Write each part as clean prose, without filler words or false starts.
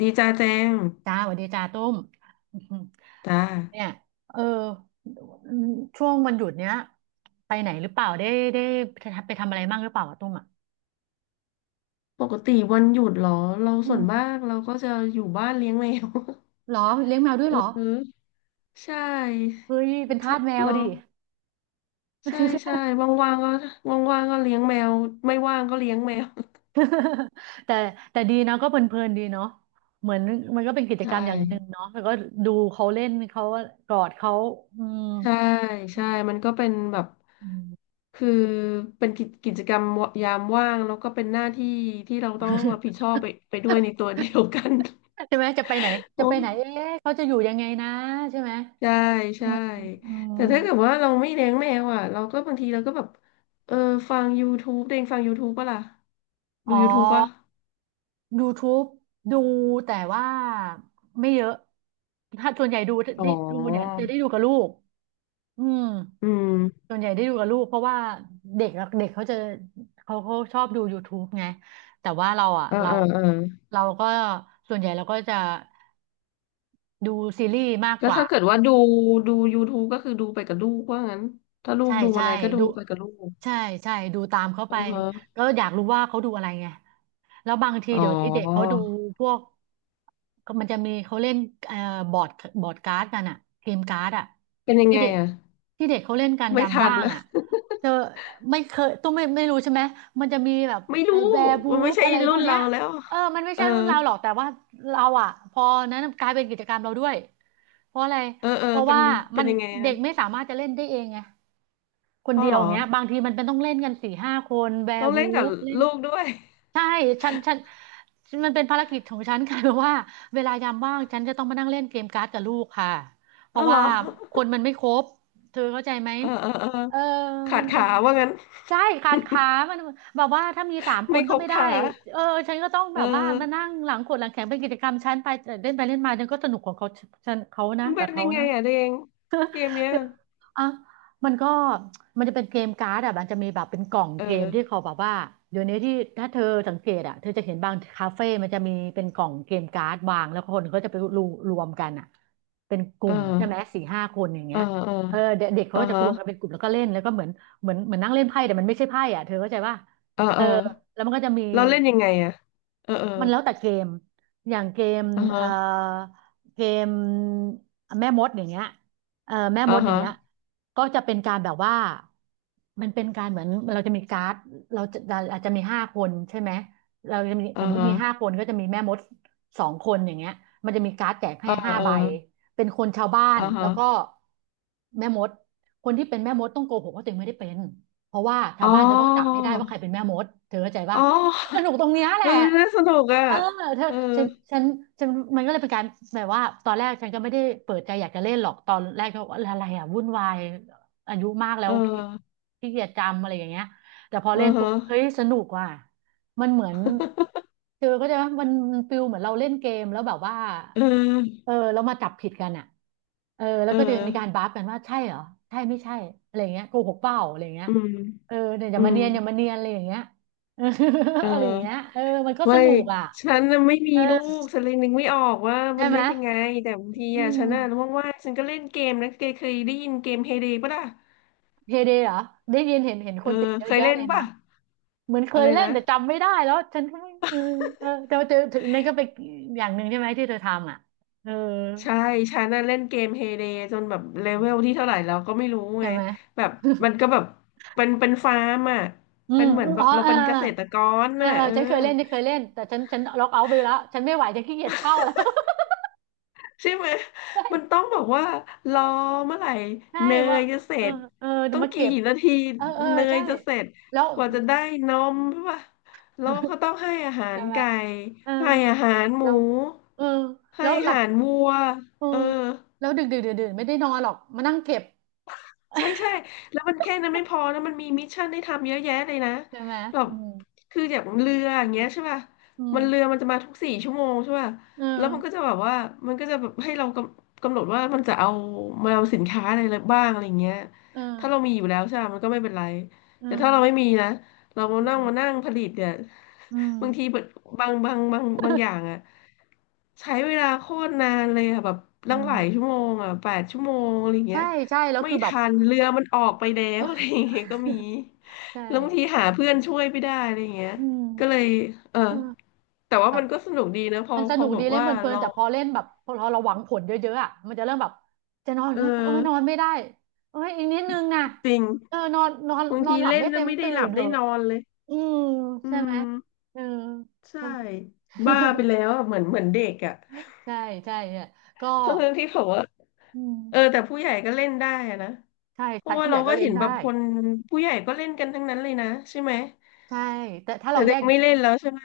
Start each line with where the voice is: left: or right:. left: ดีจ้าแจง
right: จ้าสวัสดีจ้าตุ้ม
left: จ้า
right: เนี่ยเออช่วงวันหยุดเนี้ยไปไหนหรือเปล่าได้ได้ไปทำอะไรบ้างหรือเปล่าอะตุ้มอ่ะ
left: ปกติวันหยุดเหรอเรา
right: อื
left: ส่วนมา
right: ม
left: กเราก็จะอยู่บ้านเลี้ยงแมว
right: เหรอเลี้ยงแมวด้วย
left: เ
right: เหรอ
left: ออใช่
right: เฮ้ยเป็นทา
left: ถ้า
right: สแมว
left: เรา
right: ดิ
left: ใช่ใช่ว่างๆก็ว่างๆก็เลี้ยงแมวไม่ว่างก็เลี้ยงแมว
right: แต่แต่ดีนะก็เพลินๆดีเนาะเหมือนมันก็เป็นกิจก
left: ใช่
right: รรมอย่างหนึ่งเนาะแล้วก็ดูเขาเล่นเขากอดเขาอืม
left: ใช่ ใช่มันก็เป็นแบบ
right: อืม
left: คือเป็นกิจกรรมยามว่างแล้วก็เป็นหน้าที่ที่เราต้องรับผิดชอบไปด้วยในตัวเดียวกัน
right: ใช่ไหมจะไปไหน จะ
left: โอ้
right: ไปไหนเอ๊ะเขาจะอยู่ยังไงนะใช่ไหม
left: ใช่
right: อื
left: ใช่
right: มอืม
left: แต่ถ้าเกิดว่าเราไม่เลี้ยงแมวอ่ะเราก็บางทีเราก็แบบเออฟัง YouTube เด้งฟัง YouTube ปะล่ะดู
right: อ๋อ
left: YouTube ป่ะ
right: YouTube ดูแต่ว่าไม่เยอะถ้าส่วนใหญ่ดู
left: อ๋อ
right: ได้ดูเนี่ยจะได้ดูกับลูกอืม
left: อืม
right: ส่วนใหญ่ได้ดูกับลูกเพราะว่าเด็กอะเด็กเขาจะเขาชอบดู YouTube ไงแต่ว่าเราอ่ะ
left: เออ
right: เรา
left: เออเออ
right: เราก็ส่วนใหญ่เราก็จะดูซีรีส์มาก
left: ก็
right: กว่า
left: ถ้าเกิดว่าดู YouTube ก็คือดูไปกับลูกว่างั้นถ้าลูก
right: ใช่
left: ดู
right: ใช่
left: อะไรก็ดู
right: ดู
left: ไปกับลูก
right: ใช่ใช่ดูตามเขา
left: อื
right: ไป
left: อฮะ
right: ก็อยากรู้ว่าเขาดูอะไรไงแล้วบางที
left: อ๋อ
right: เดี๋ยวนี้เด็กเขาดูพวกก็มันจะมีเขาเล่นเอ่อบอร์ดบอร์ดการ์ดกันอะเกมการ์ดอะ
left: เป็นยัง
right: ที่
left: ไง
right: เด็ก
left: อ่ะ
right: ที่เด็กเขาเล่นกัน
left: ไม่
right: ยาม
left: ทัน
right: ว่าง
left: ละ
right: อะเธอไม่เคยต้องไม่รู้ใช่ไหมมันจะมีแบบ
left: ไม่
right: ไอ้
left: รู้
right: แบร์บู
left: มันไม่
right: ฟ
left: ใช่
right: อะไรพ
left: รุ่
right: วก
left: น
right: เนี้
left: เรา
right: ย
left: แล้ว
right: เออมันไม่
left: เออ
right: ใช่รุ่นเราหรอกแต่ว่าเราอะพอนั้นกลายเป็นกิจกรรมเราด้วยเพราะอะไร
left: เออเออ
right: เพราะ
left: เป็น
right: ว่า
left: เป็
right: มั
left: น
right: น
left: ยังไง
right: เด็
left: นะ
right: กไม่สามารถจะเล่นได้เองไง คน
left: พ่อ
right: เดีย
left: เห
right: ว
left: ร
right: อ
left: อ
right: ย่างเงี้ยบางทีมันเป็นต้องเล่นกันสี่ห้าคนแว
left: ต้
right: ร์
left: อง
right: วู
left: เล่นกับ
right: ฟเล่น
left: ลูกด้วย
right: ใช่ฉันมันเป็นภารกิจของฉันค่ะ เพราะว่าเวลายามว่างฉันจะต้องมานั่งเล่นเกมการ์ดกับลูกค่ะเพ
left: อ๋อ
right: ราะ
left: เหร
right: ว่า
left: อ
right: คนมันไม่ครบเธอเข้าใจไหม
left: เออเออเออ
right: เออ
left: ขา
right: มั
left: ด
right: นเป็
left: ขา
right: น
left: ว่างั้น
right: ใช่ขาดขา มันแบบว่าถ้ามีสามค
left: ไม่
right: น
left: ค
right: ก็
left: รบ
right: ไม่ได้
left: ขา
right: เออฉันก็ต้อง
left: เอ
right: แบบว่ามา
left: อ
right: นั่งหลังขดหลังแข็งเป็นกิจกรรมฉันไปเล่นไปเล่นมาฉันก็สนุกของเขาฉันเขานะ
left: มัน
right: กั
left: เป็
right: บ
left: น
right: เขา
left: ยังไง
right: นะ
left: อ่ะเดงเกมเนี้ย
right: เดี๋ยวอ่ะมันก็มันจะเป็นเกมการ์ดอ่ะมันจะมีแบบเป็นกล่อง
left: เ
right: เกมที่
left: ออ
right: เขาแบบว่าเดี๋ยวนี้ที่ถ้าเธอสังเกตอ่ะเธอจะเห็นบางคาเฟ่มันจะมีเป็นกล่องเกมการ์ดวางแล้วคนก็จะไปรวมกันอ่ะเป็นก
left: เอ
right: ลุ่
left: อ
right: มใช่ไหมสี่ห้าคนอย่าง
left: เอ
right: เงี้
left: อ
right: ย
left: เออ
right: เออเด็กเด็กเขา
left: อ่า
right: ก็จะ
left: ฮะ
right: รวมกันเป็นกลุ่มแล้วก็เล่นแล้วก็เหมือนเหมือนนั่งเล่นไพ่แต่มันไม่ใช่ไพ่อ่ะเธอเข้าใจป่ะ
left: เออ
right: เอ
left: เอ
right: อ
left: อ
right: แล้วมันก็จะมี
left: เราเล่นยังไงอ่ะเออเออ
right: มันแล้วแต่เกมอย่างเกม
left: อ่า
right: เอ่อ
left: ฮะ
right: เกมแม่มดอย่างเงี้ยแม่
left: อ่า
right: มดอย่าง
left: ฮะ
right: เงี้ยก็จะเป็นการแบบว่ามันเป็นการเหมือนเราจะมีการ์ดเราจะอาจจะมีห้าคนใช่ไหมเราจะมีส
left: อ่า
right: มมติ
left: ฮะ
right: มีห้าคนก็จะมีแม่มดสองคนอย่างเงี้ยมันจะมีการ์ดแจก
left: เอ
right: ให้
left: อ
right: ห้า
left: เออ
right: ใบเป็นคนชาวบ้าน
left: อ่า
right: แล้
left: ฮะ
right: วก็แม่มดคนที่เป็นแม่มดต้องโกหกว่าตัวเองไม่ได้เป็นเพราะว่าชา
left: อ๋
right: วบ้านจะต้องจับ
left: อ
right: ให้ได้ว่าใครเป็นแม่มดเธอเข้าใจป่ะ
left: อ๋อ
right: มันสนุกตรงเนี้ยแห
left: เอ
right: ละ
left: อน่าสนุกอ่ะ
right: เออเธอ
left: เออ
right: ฉันฉันฉันมันก็เลยเป็นการแบบว่าตอนแรกฉันก็ไม่ได้เปิดใจอยากจะเล่นหรอก ตอนแรกก็ว่าอะไรอ่ะวุ่นวายอายุมากแล้
left: เอ
right: ว
left: อ
right: ขี้ขีเกียจจำอะไรอย่างเงี้ยแต่พอ
left: เออ
right: เล่นปุ๊
left: ฮะ
right: บเฮ้ยสนุกว่ะมันเหมือนเธอเข้าใจไหมมันฟิลเหมือนเราเล่นเกมแล้วแบบว่า
left: เออ
right: เออแล้วมาจับผิดกันอ่ะเออแล้ว
left: เออ
right: ก็จะมีการบัฟกันว่าใช่เหรอใช่ไม่ใช่อะไรอย่างเงี้ยโกหกเปล่าอะไรอย่างเงี้ย
left: อืม
right: เออเนี่ยอ
left: อื
right: ย่ามา
left: ม
right: เนียนอย่ามาเนียนอะไรอย่างเงี้ย เออ
left: เอ
right: อะไรอย่างเงี้ย
left: อ
right: เออมันก็ส
left: ไม่
right: นุกอ่ะ
left: ฉันน่ะไม่มี
right: เออ
left: ลูกฉันเลยนึกไม่ออกว่า
right: ใช่
left: มัน
right: ไหม
left: เล่นยังไงแต่บางที
right: อื
left: อ่ะฉันน่ะ
right: ม
left: ว่างๆฉันก็เล่นเกมนะเคยได้ยินเกมเฮเดป่ะล่ะ
right: เฮเดเหรอได้ยินเห็นเห็นค
left: เอ
right: นติ
left: อ
right: ดเย
left: เค
right: อะ
left: ย
right: แยะ
left: เล่น
right: เลยนะ
left: ป่ะ
right: เหมือนเค
left: อะ
right: ย
left: ไร
right: เล่น
left: นะ
right: แต่จำไม่ได้แล้วฉันก็ไม่เออแต่ว่าเจอถึงนั่นก็เป็นอย่างหนึ่งใช่ไหมที่เธอทำอ่ะเออ
left: ใช่ฉันน่ะเล่นเกมเฮเดจนแบบเลเวลที่เท่าไหร่เราก็ไม่รู้
right: ใช่
left: ไง
right: ไหม
left: แบบมันก็แบบเป็นฟาร์มอ่ะ
right: อื
left: เป็น
right: ม
left: เหมื
right: อ
left: อน
right: ม
left: แบ
right: อ๋อ
left: บเรา
right: เออ
left: เป็นเกษตรกร
right: เออ
left: น่ะ
right: เออ
left: เออ
right: ฉันเคยเล่นฉันเคยเล่นแต่ฉันล็อกเอาท์ไปแล้วฉันไม่ไหวฉันขี้เกียจเฝ้าแล้ว
left: ใช่ไหม
right: ใช่
left: มันต้องบอกว่าร
right: เอ
left: อ
right: อ
left: เมื่อไหร่
right: ใช่
left: เน
right: ว่า
left: ยจะเส
right: เอ
left: ร็
right: อ
left: จ
right: เออเดี๋
left: ต้
right: ยว
left: อง
right: มา
left: กี่
right: เก็บ
left: นาที
right: เออเออ
left: เนย
right: ใช่
left: จะเสร็จ
right: แล้ว
left: กว่าจะได้นมใช่ปะแล้วก็ ต้องให้อาหา
right: ใช่
left: ร
right: ไหม
left: ไก่
right: เออ
left: ให้อาหารหมู
right: แล้วเออแล้
left: ให้
right: ว
left: อา
right: หลับ
left: หารวัว
right: เออ
left: เออ
right: แล้วดึกดึกดื่นดื่นไม่ได้นอนหรอกมานั่งเก็บ
left: ใช่ใช่แล้วมันแค่นั้นไม่พอแล้วมันมีมิชชั่นให้ทำเยอะแยะเลยนะ
right: ใช่ไหม
left: แบบ
right: อืม
left: คืออย่างเรืออ
right: อื
left: ย่าง
right: ม
left: เงี้ยใช่ป่ะ
right: อืม
left: มันเรือมันจะมาทุกสี่ชั่วโมงใช่ป่ะ
right: เออ
left: แล้วมันก็จะแบบว่ามันก็จะแบบให้เรากำหนดว่ามันจะเอามาเอาสินค้าอะไรบ้างอะไรเงี้ย
right: เออ
left: ถ้าเรามีอยู่แล้วใช่ปะมันก็ไม่เป็นไร
right: เอื
left: แต่
right: ม
left: ถ้าเราไม่มีนะเรามา
right: อื
left: นั่ง
right: ม
left: มานั่งผลิตเนี่ย
right: อืม
left: บางทีแบบบางอย่างอะใช้เวลาโคตรนานเลยอะแบบ
right: อื
left: ตั้งหลาย
right: ม
left: ชั่วโมงอะแปดชั่วโมงอะไร
right: ใช่
left: เงี้ย
right: ใช่แล้ว
left: ไม่
right: คือแบบ
left: ทันเรือมันออกไปแล้ว อะไรอย่างเงี้ยก็มี
right: ใช่
left: แล้วบางทีหาเพื่อนช่วยไม่ได้อะไรอย่างเงี้ย
right: อื
left: ก็เล
right: ม
left: ยเออ
right: เออ
left: แต่ว่ามันก็สนุกดีนะพอ
right: มันส
left: พอ
right: นุก
left: แบ
right: ดี
left: บ
right: เล่น
left: ว่า
right: เพลิน
left: เรา
right: ๆแต่พอเล่นแบบพอเราหวังผลเยอะๆอ่ะมันจะเริ่มแบบจะนอน
left: เออ
right: ก็โอ้ยนอนไม่ได้โอ้ยอีกนิดนึงนะ
left: จริง
right: เออนอนนอน
left: บาง
right: นอ
left: ที
right: นหลับ
left: เล่น
right: ไม่
left: แล้
right: เต็
left: ว
right: ม
left: ไม่ได้
right: ตื่
left: หลั
right: น
left: บ
right: เถ
left: ได้
right: อะ
left: นอนเลย
right: อืม
left: อื
right: ใช่ไหม
left: ม
right: เออ
left: ใช่
right: แล้ว
left: บ้าไปแล้วอะเหมือนเหมือนเด็กอ่ะ
right: ใช่ใช่เนี่ยก็
left: ทั้งทงที่ผมว่า
right: อื
left: เออ
right: ม
left: แต่ผู้ใหญ่ก็เล่นได้อะนะ
right: ใช่
left: เพ
right: ใคร
left: ราะว่า
right: ผู้ให
left: เรา
right: ญ่ก็
left: ก็
right: เล่
left: เห็
right: น
left: นแบบ
right: ได้
left: คนผู้ใหญ่ก็เล่นกันทั้งนั้นเลยนะใช่ไหม
right: ใช่แต่ถ้า
left: แต่
right: เราแย
left: เด็ก
right: ก
left: ไม่เล่นแล้วใช่ไหม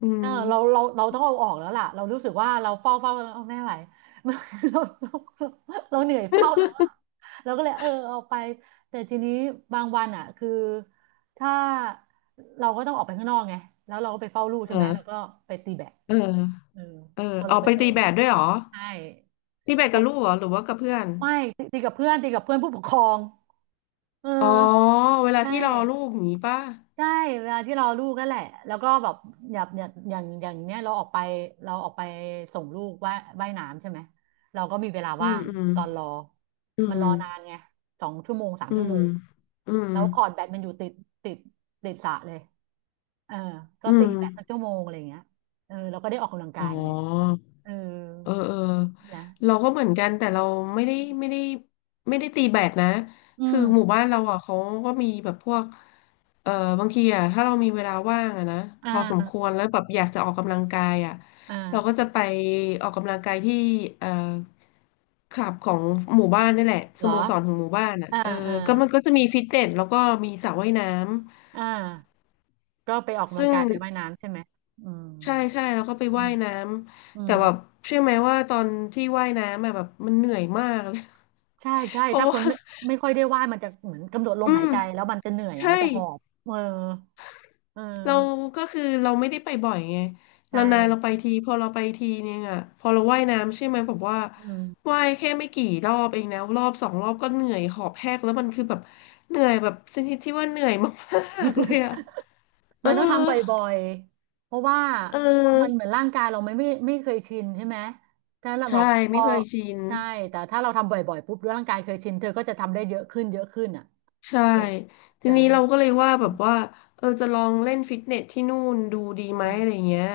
left: อื
right: เอ
left: ม
right: อเราต้องเอาออกแล้วล่ะเรารู้สึกว่าเราเฝ้าเอาไม่ไหว เราเราเราเหนื่อยเฝ้าแล้วอ่ะ เราก็เลยเออเอาไปแต่ทีนี้บางวันอ่ะคือถ้าเราก็ต้องออกไปข้างนอกไงแล้วเราก็ไปเฝ้าลูกใช่ไหมเรา
left: เออ
right: ก็ไปตีแบด
left: เออ
right: เออ
left: เออ
right: พอ
left: อ
right: เรา
left: อก
right: ไป
left: ไป
right: เฝ้า
left: ตี
right: ลู
left: แบ
right: ก
left: ดด้วยเหรอ
right: ใช่
left: ตีแบด
right: เพ
left: กับ
right: ราะ
left: ลูกเหรอ หรือว่ากับเพื่อน
right: ไม่ตีกับเพื่อนตีกับเพื่อนผู้ปกครองเออ
left: อ๋อ เวลา
right: ใช
left: ที่รอลู
right: ่
left: กอย่างนี้ป่ะ
right: ใช่เวลาที่เรอลูกนั่นแหละแล้วก็แบบอย่างเนี้ยเราออกไปส่งลูกว่ายน้ำใช่ไหมเราก็มีเวลา
left: อื
right: ว่า
left: ม
right: ง
left: อืม
right: ตอนรอ
left: อื
right: มัน
left: ม
right: รอนานไง2 ชั่วโมงสาม
left: อื
right: ชั่ว
left: ม
right: โมง
left: อืม
right: แล้วคอร์ตแบดมันอยู่ติดติดติดสระเลยเออก็
left: อื
right: ตี
left: ม
right: แบดสักชั่วโมงอะไรอย่างเงี้ยเออเราก็ได้ออกกำลัง
left: อ๋
right: กา
left: อ
right: ยไงเออ
left: เออเออ
right: นะ
left: เราก็เหมือนกันแต่เราไม่ได้ไม่ได้ไม่ได้ตีแบดนะ
right: อื
left: คื
right: ม
left: อหมู่บ้านเราอ่ะเขาก็มีแบบพวกเออบางทีอ่ะถ้าเรามีเวลาว่างอ่ะนะ
right: อ่
left: พอสมค
right: า
left: วรแล้วแบบอยากจะออกกำลังกายอ่ะ
right: อ่
left: เราก็
right: า
left: จะไปออกกำลังกายที่เอ่อคลับของหมู่บ้านนี่แหละส
right: เหร
left: โม
right: อ
left: สรของหมู่บ้านอ่ะ
right: อ่า
left: เออ
right: อ่า
left: ก็มันก็จะมีฟิตเนสแล้วก็มีสระว่ายน้
right: อ่าก็ไปออก
left: ำ
right: กำลัง
left: ซึ่ง
right: กายไปว่ายน้ำใช่ไหมอืม
left: ใช่ใช่แล้วก็ไป
right: อื
left: ว่า
right: ม
left: ยน้
right: อื
left: ำแต่
right: ม
left: แบบเชื่อไหมว่าตอนที่ว่ายน้ำอะแบบมันเหนื่อยมากเลย
right: ใช่ใช่
left: เพราะ
right: ถ้าค
left: ว่า
right: นไม่ค่อยได้ว่ายมันจะเหมือนกำหนดล
left: อื
right: มหาย
left: ม
right: ใจแล้วมันจะเหนื่อยอ่ะ
left: ใช่
right: มันจะหอบเออเอ
left: เรา
right: อ
left: ก็คือเราไม่ได้ไปบ่อยไง
right: ใช่
left: เรานานๆเราไปทีพอเราไปทีนึงอ่ะพอเราว่ายน้ำใช่ไหมแบบว่า
right: อืม
left: ว่ายแค่ไม่กี่รอบเองนะรอบสองรอบก็เหนื่อยหอบแหกแล้วมันคือแบบเหนื่อยแบบชนิดที่ว่าเหนื่อยมากๆเลยอ่ะ เออ
right: มันต้องทำบ่อยๆเพราะว่า
left: เอ
right: มันเห
left: อ
right: มือนร่างกายเรามันไม่เคยชินใช่ไหมถ้าเราแบอก
left: ใช่
right: พ
left: ไม่
right: อ
left: เคยชิน
right: ใช่แต่ถ้าเราทำบ่อยๆปุ๊บร่างกายเคยชินเธอก็จะทำได้เยอะขึ้นเยอะขึ้นอ่ะ
left: ใช่
right: แหละ
left: ที
right: จ้ะ
left: นี้เราก็เลยว่า
right: อื
left: แบบ
right: ม
left: ว่าเออจะลองเล่นฟิตเนสที่นู่นดูดี
right: อื
left: ไหม
right: ม
left: อะไรเงี้ย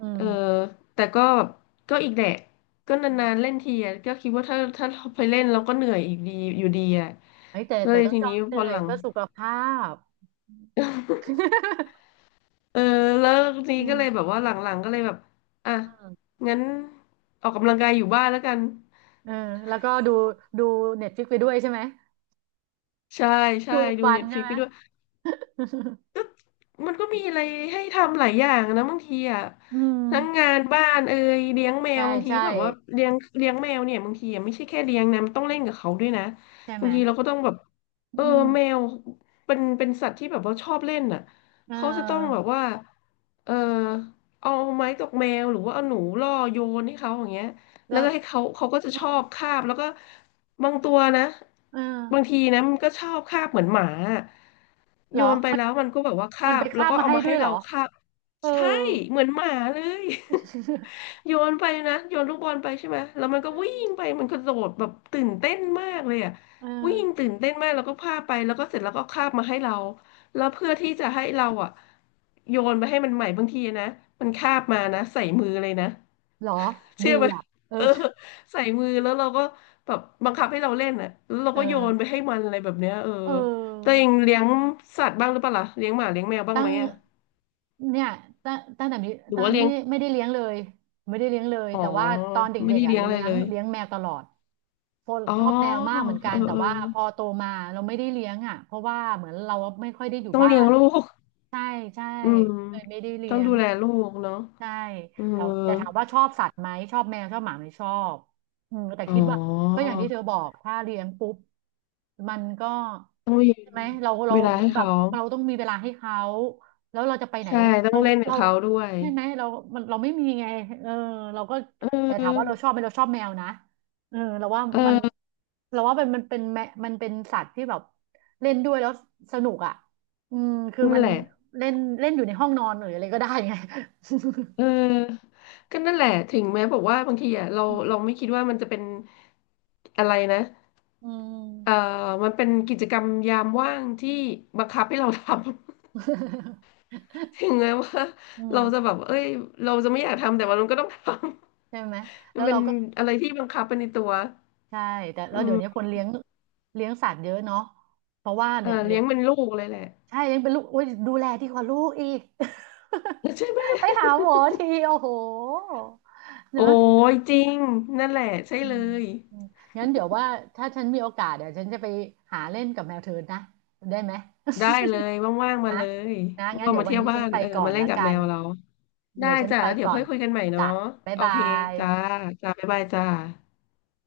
right: อื
left: เอ
right: ม
left: อแต่ก็ก็อีกแหละก็
right: อื
left: นานๆเล่
right: ม
left: นทีอะก็คิดว่าถ้าเราไปเล่นเราก็เหนื่อยอีกดีอยู่ดีอ่ะ
right: เฮ้ยแต่
left: ก็
right: แต่
left: เลย
right: ต้อง
left: ที
right: ยอ
left: นี้
right: มเห
left: พ
right: นื่
left: อ
right: อ
left: ห
right: ย
left: ลัง
right: เพื่อสุขภาพ
left: เออแล้วที
right: อื
left: นี้ก็
right: ม
left: เลยแบบว่าหลังๆก็เลยแบบอ่ะงั้นออกกำลังกายอยู่บ้านแล้วกัน
right: เออแล้วก็ดูดูเน็ตฟิกไปด้วยใช่ไหม
left: ใช่ใช่
right: ดูอิน
left: ดู
right: วัน
left: เน็ตฟ
right: ใช่
left: ลิก
right: ไหม
left: ไปด้วย มันก็มีอะไรให้ทำหลายอย่างนะบางทีอ่ะ
right: อืม
left: ทั้งงานบ้านเอ่ยเลี้ยงแมว
right: ใช่
left: บางที
right: ใช่
left: แบบว่าเลี้ยงแมวเนี่ยบางทีอะไม่ใช่แค่เลี้ยงนะมันต้องเล่นกับเขาด้วยนะ
right: ใช่ไห
left: บา
right: ม
left: งทีเราก็ต้องแบบเออ
right: อืม
left: แมวเป็นสัตว์ที่แบบว่าชอบเล่นอ่ะ
right: เ
left: เขาจะต้องแบ
right: ออ
left: บว่าเออเอาไม้ตกแมวหรือว่าเอาหนูล่อโยนให้เขาอย่างเงี้ยแล้ว
right: แล้ว
left: ก็ให้เขาก็จะ
right: เออ
left: ชอบคาบแล้วก็บางตัวนะ
right: เออ
left: บางทีนะมันก็ชอบคาบเหมือนหมา
right: เหร
left: โย
right: อ
left: นไป
right: มัน
left: แล้วมันก็แบบว่าคา
right: มันไป
left: บแล้ว
right: คาบ
left: ก็
right: มา
left: เอา
right: ให้
left: มา
right: ด้ว
left: ให้
right: ยเหร
left: เรา
right: อ
left: คาบ
right: เออ
left: ใช่เหมือนหมาเลย โยนไปนะโยนลูกบอลไปใช่ไหมแล้วมันก็วิ่งไปมันกระโดดแบบตื่นเต้นมากเลยอ่ะ
right: เออ
left: วิ่งตื่นเต้นมากแล้วก็พาไปแล้วก็เสร็จแล้วก็คาบมาให้เราแล้วเพื่อที่จะให้เราอ่ะโยนไปให้มันใหม่บางทีนะมันคาบมานะใส่มือเลยนะ
right: เหรอดี
left: เชื่อไหม
right: อ่ะเอ อ
left: เออใส่มือแล้วเราก็แบบบังคับให้เราเล่นอ่ะแล้วเรา
right: เอ
left: ก็โยนไป
right: อ
left: ให้มันอะไรแบบเนี้ยเออ
right: เ
left: ตัวเอ
right: ออ
left: งเลี้ยงสัตว์บ้างหรือเปล่าล่ะเลี้ยงหมาเลี้ยงแมวบ้าง
right: ตั้
left: ไหม
right: ง
left: อ่ะ
right: เนี่ยตั้งแต่มี
left: หรือ
right: ตั้ง
left: ว่าเลี้
right: ไม่
left: ยง
right: ได้ไม่ได้เลี้ยงเลยไม่ได้เลี้ยงเลย
left: อ๋อ
right: แต่ว่าตอน
left: ไม่
right: เด็ก
left: ได้
right: ๆอ่ะ
left: เลี้ยง
right: เลี้
left: อะไร
right: ย
left: เล
right: ง
left: ย
right: เลี้ยงแมวตลอดเพราะ
left: อ๋อ
right: ชอบแมวมากเหมือนกั
left: เอ
right: น
left: อ
right: แต่
left: เออ
right: ว่าพอโตมาเราไม่ได้เลี้ยงอ่ะเพราะว่าเหมือนเราไม่ค่อยได้อยู่
left: ต้อง
right: บ้า
left: เลี้ยง
right: น
left: ลูก
right: ใช่ใช่
left: อืม
right: เลยไม่ได้
left: ต้
right: เลี้
left: อง
right: ย
left: ดู
right: ง
left: แลลูกเนาะ
right: ใช่
left: เออ
right: แต่แต่ถามว่าชอบสัตว์ไหมชอบแมวชอบหมาไหมชอบอืมแต่
left: อ๋อ
right: คิดว่าก็อย่างที่เธอบอกถ้าเลี้ยงปุ๊บมันก็
left: ต้องมี
right: ใช่ไหมเรา
left: เวลา
right: เหมือ
left: ให้
right: นแบบ
left: เขา
right: เราต้องมีเวลาให้เขาแล้วเราจะไปไหน
left: ใช่ต้อ
right: เรา
left: งเล่นกับ
right: เรา
left: เขาด้วย
right: ใช่ไหมเรามันเราไม่มีไงเออเราก็
left: เอ
right: แต่ถามว่าเรา
left: อ
right: ชอบไหมเราชอบแมวนะเออเราว่า
left: เอ
right: มัน
left: อ
right: เราว่ามันมันเป็นแมมันเป็นสัตว์ที่แบบเล่นด้วยแล้วสนุกอ่ะอืมคือ
left: นั่น
right: มัน
left: แหละ
right: เล่นเล่นอยู่ในห้องนอนหรืออะไรก็ได้ไง
left: เออก็นั่นแหละถึงแม้บอกว่าบางทีอ่ะเรา
right: อื
left: เรา
right: ม
left: ไม่คิดว่ามันจะเป็นอะไรนะ
right: อื
left: เอ
right: ม
left: อมันเป็นกิจกรรมยามว่างที่บังคับให้เราทำ ถึงแม้ว่า
right: อืม
left: เราจะแบบเอ้ยเราจะไม่อยากทำแต่ว่ามันก็ต้องทำ
right: ใช่ไหม แล้
left: มัน
right: ว
left: เป็
right: เรา
left: น
right: ก็
left: อะไรที่บังคับเป็นในตัว
right: ใช่แต่แล้ว
left: อื
right: เดี๋ยว
left: ม
right: นี้คนเลี้ยงสัตว์เยอะเนาะเพราะว่า
left: เออ
right: เนี่ยเนี่
left: เลี้
right: ย
left: ยงเป็นลูกเลยแหละ
right: ใช่เลี้ยงเป็นลูกโอ้ยดูแลดีกว่าลูกอีก
left: ใช่ไหม
right: ไปหาหมอทีโอ้โห เน
left: โอ้
right: อะ
left: ยจริงนั่นแหละใช่เลย
right: อืมงั้นเดี๋ยวว่าถ้าฉันมีโอกาสเดี๋ยวฉันจะไปหาเล่นกับแมวเทินนะได้ไหม
left: ได้เลยว่างๆ มา
right: นะ
left: เลย
right: นะงั้น
left: ว่างๆ
right: เดี๋ย
left: มา
right: ววัน
left: เที่ยว
right: นี้
left: บ้า
right: ฉัน
left: น
right: ไป
left: เออ
right: ก่อ
left: มา
right: น
left: เล่น
right: ละ
left: กับ
right: กั
left: แม
right: น
left: วเรา ได้
right: เดี๋ยวฉัน
left: จ้ะ
right: ไป
left: แล้วเดี๋ยว
right: ก่อ
left: ค่อ
right: น
left: ยคุยกันใหม่เนาะ
right: จ้ะบ๊าย
left: โอ
right: บา
left: เค
right: ย
left: จ้าจ้าบ๊ายบายจ้า